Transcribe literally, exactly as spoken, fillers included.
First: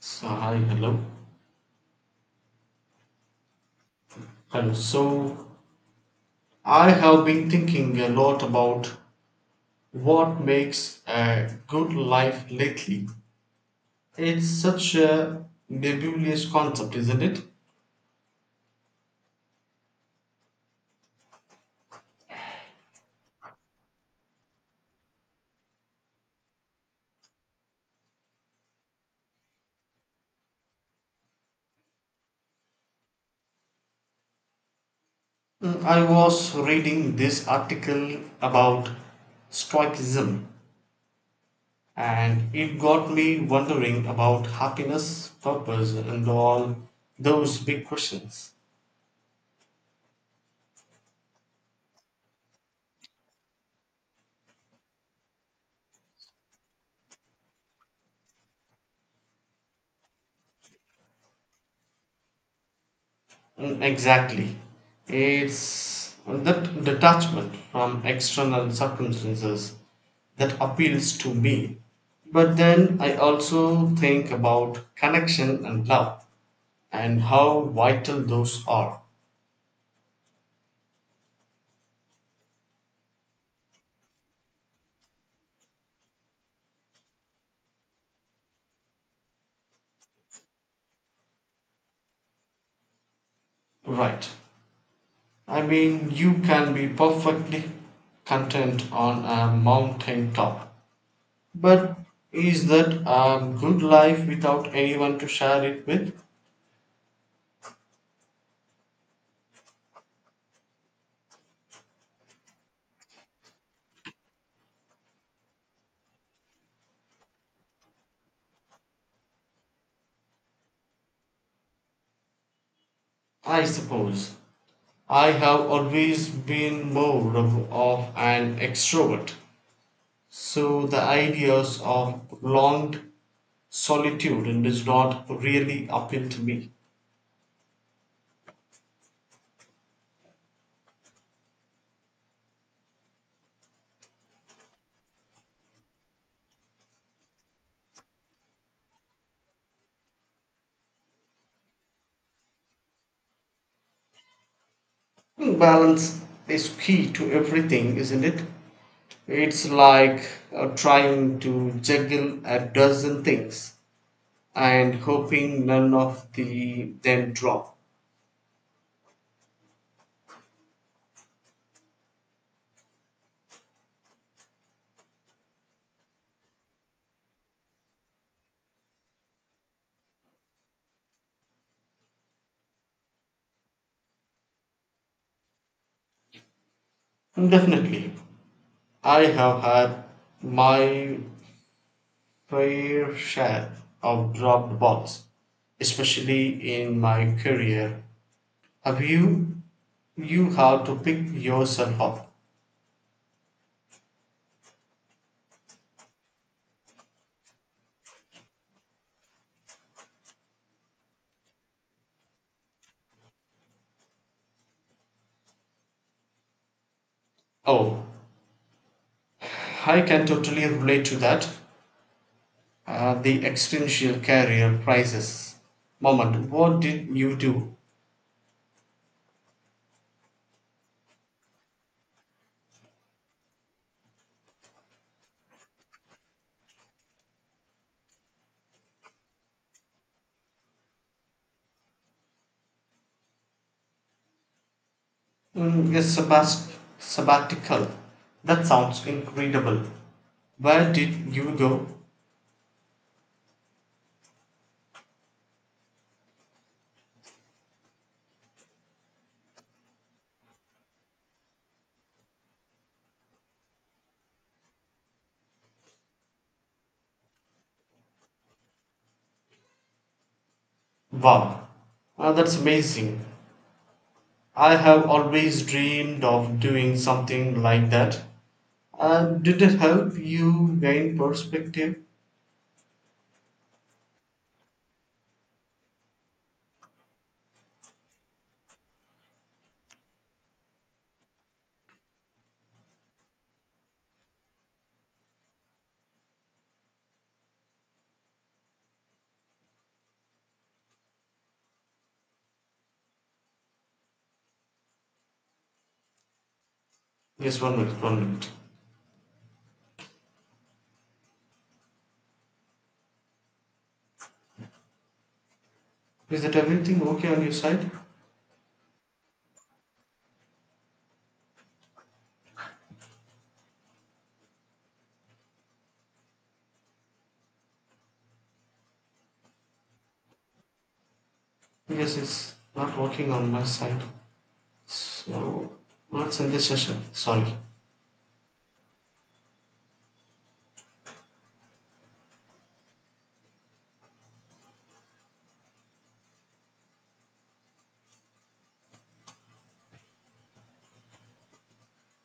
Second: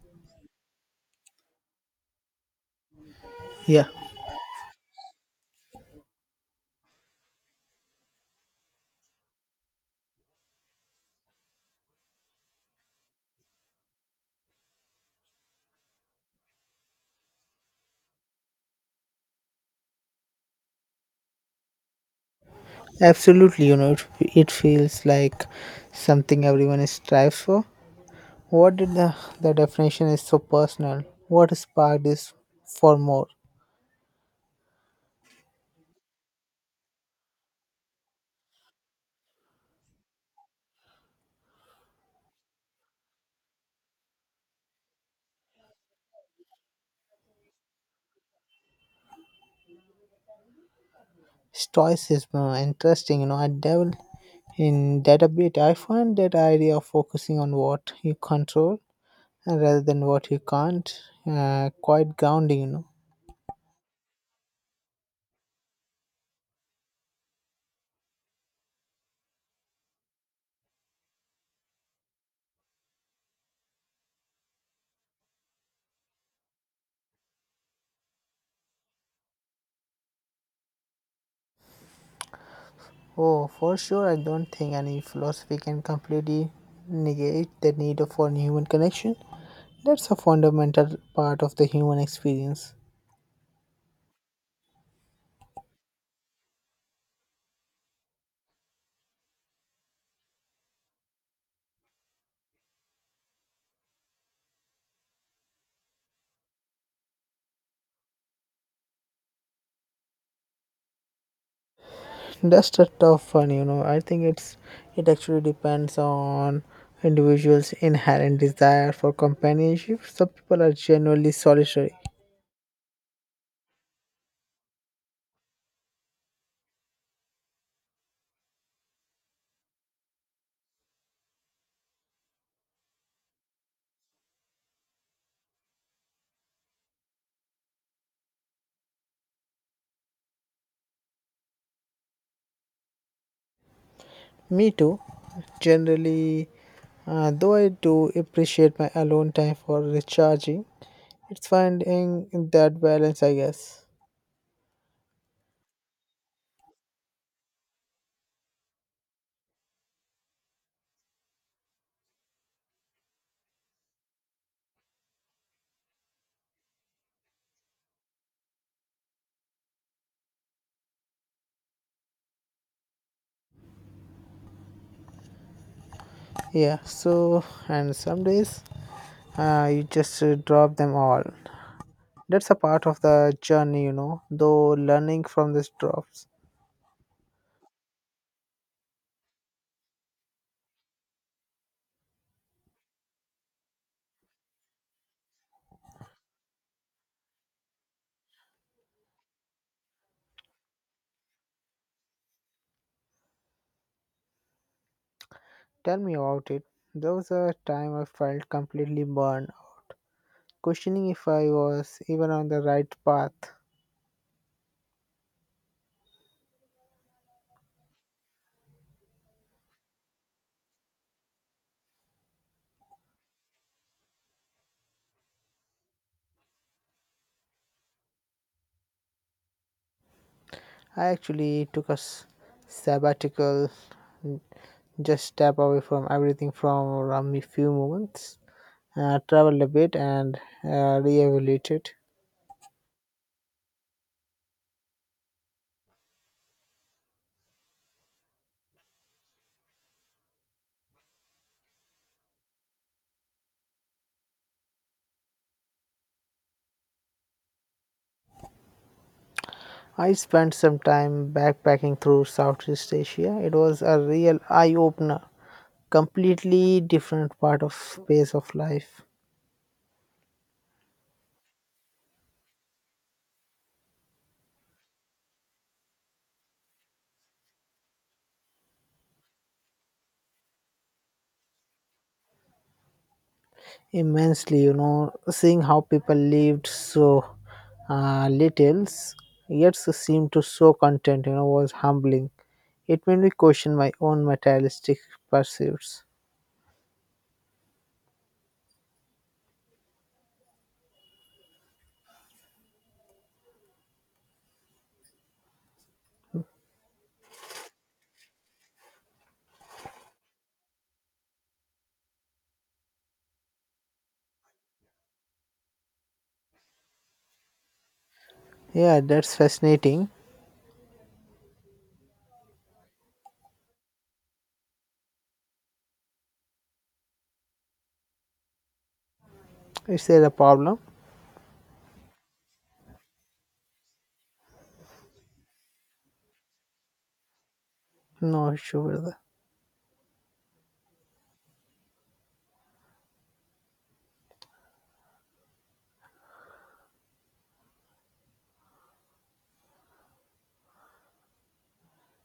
So, hi, hello. Yeah, Hello. So, I have been thinking a lot about what makes a good life lately. It's such a nebulous concept, isn't it? absolutely. You know, it, it feels like something everyone strives for. What did the, the definition is so personal? What sparked this for more? Mm, I was reading this article about stoicism, and it got me wondering about happiness, purpose, and all those big questions. Stoicism, uh, interesting. You know, I dabble in that a bit. I find that idea of focusing on what you control, uh, rather than what you can't, uh, quite grounding, you know. Mm, exactly. It's that detachment from external circumstances that appeals to me. But then I also think about connection and love and how vital those are. Oh, for sure, I don't think any philosophy can completely negate the need for human connection. That's a fundamental part of the human experience. Right. I mean, you can be perfectly content on a mountain top. But is that a good life without anyone to share it with? That's a tough one, you know. I think it's it actually depends on individuals' inherent desire for companionship. Some people are generally solitary. I suppose. I have always been more of of an extrovert, so the ideas of prolonged solitude does not really appeal to me. Me too. Generally, uh, though I do appreciate my alone time for recharging, it's finding that balance, I guess. Balance is key to everything, isn't it? It's like uh, trying to juggle a dozen things and hoping none of the them drop. Yeah. So, and some days, uh, you just uh, drop them all. That's a part of the journey, you know, though learning from these drops. Definitely, I have had my fair share of dropped balls, especially in my career. Have you you had to pick yourself up? Tell me about it. There was a time I felt completely burned, questioning if I was even on the right path. Oh, I can totally relate to that. Uh, the existential career crisis moment. What did you do? I actually took a s- sabbatical, n- just step away from everything from around me few moments, uh, traveled a bit and uh, reevaluated. Mm, a sabbat- sabbatical. That sounds incredible. Where did you go? I spent some time backpacking through Southeast Asia. It was a real eye opener. Completely different part of pace of life. Wow, ah, that's amazing. I have always dreamed of doing something like that. Uh, did it help you gain perspective? Immensely, you know, seeing how people lived so, uh, little, yet so seemed to so content, you know, was humbling. It made me question my own materialistic pursuits. Yes, one minute, one minute. Is that everything okay on your side? Yeah, that's fascinating. Is there a problem? Because it's not working on my side. So, let's end this session. Sorry. No issue with that.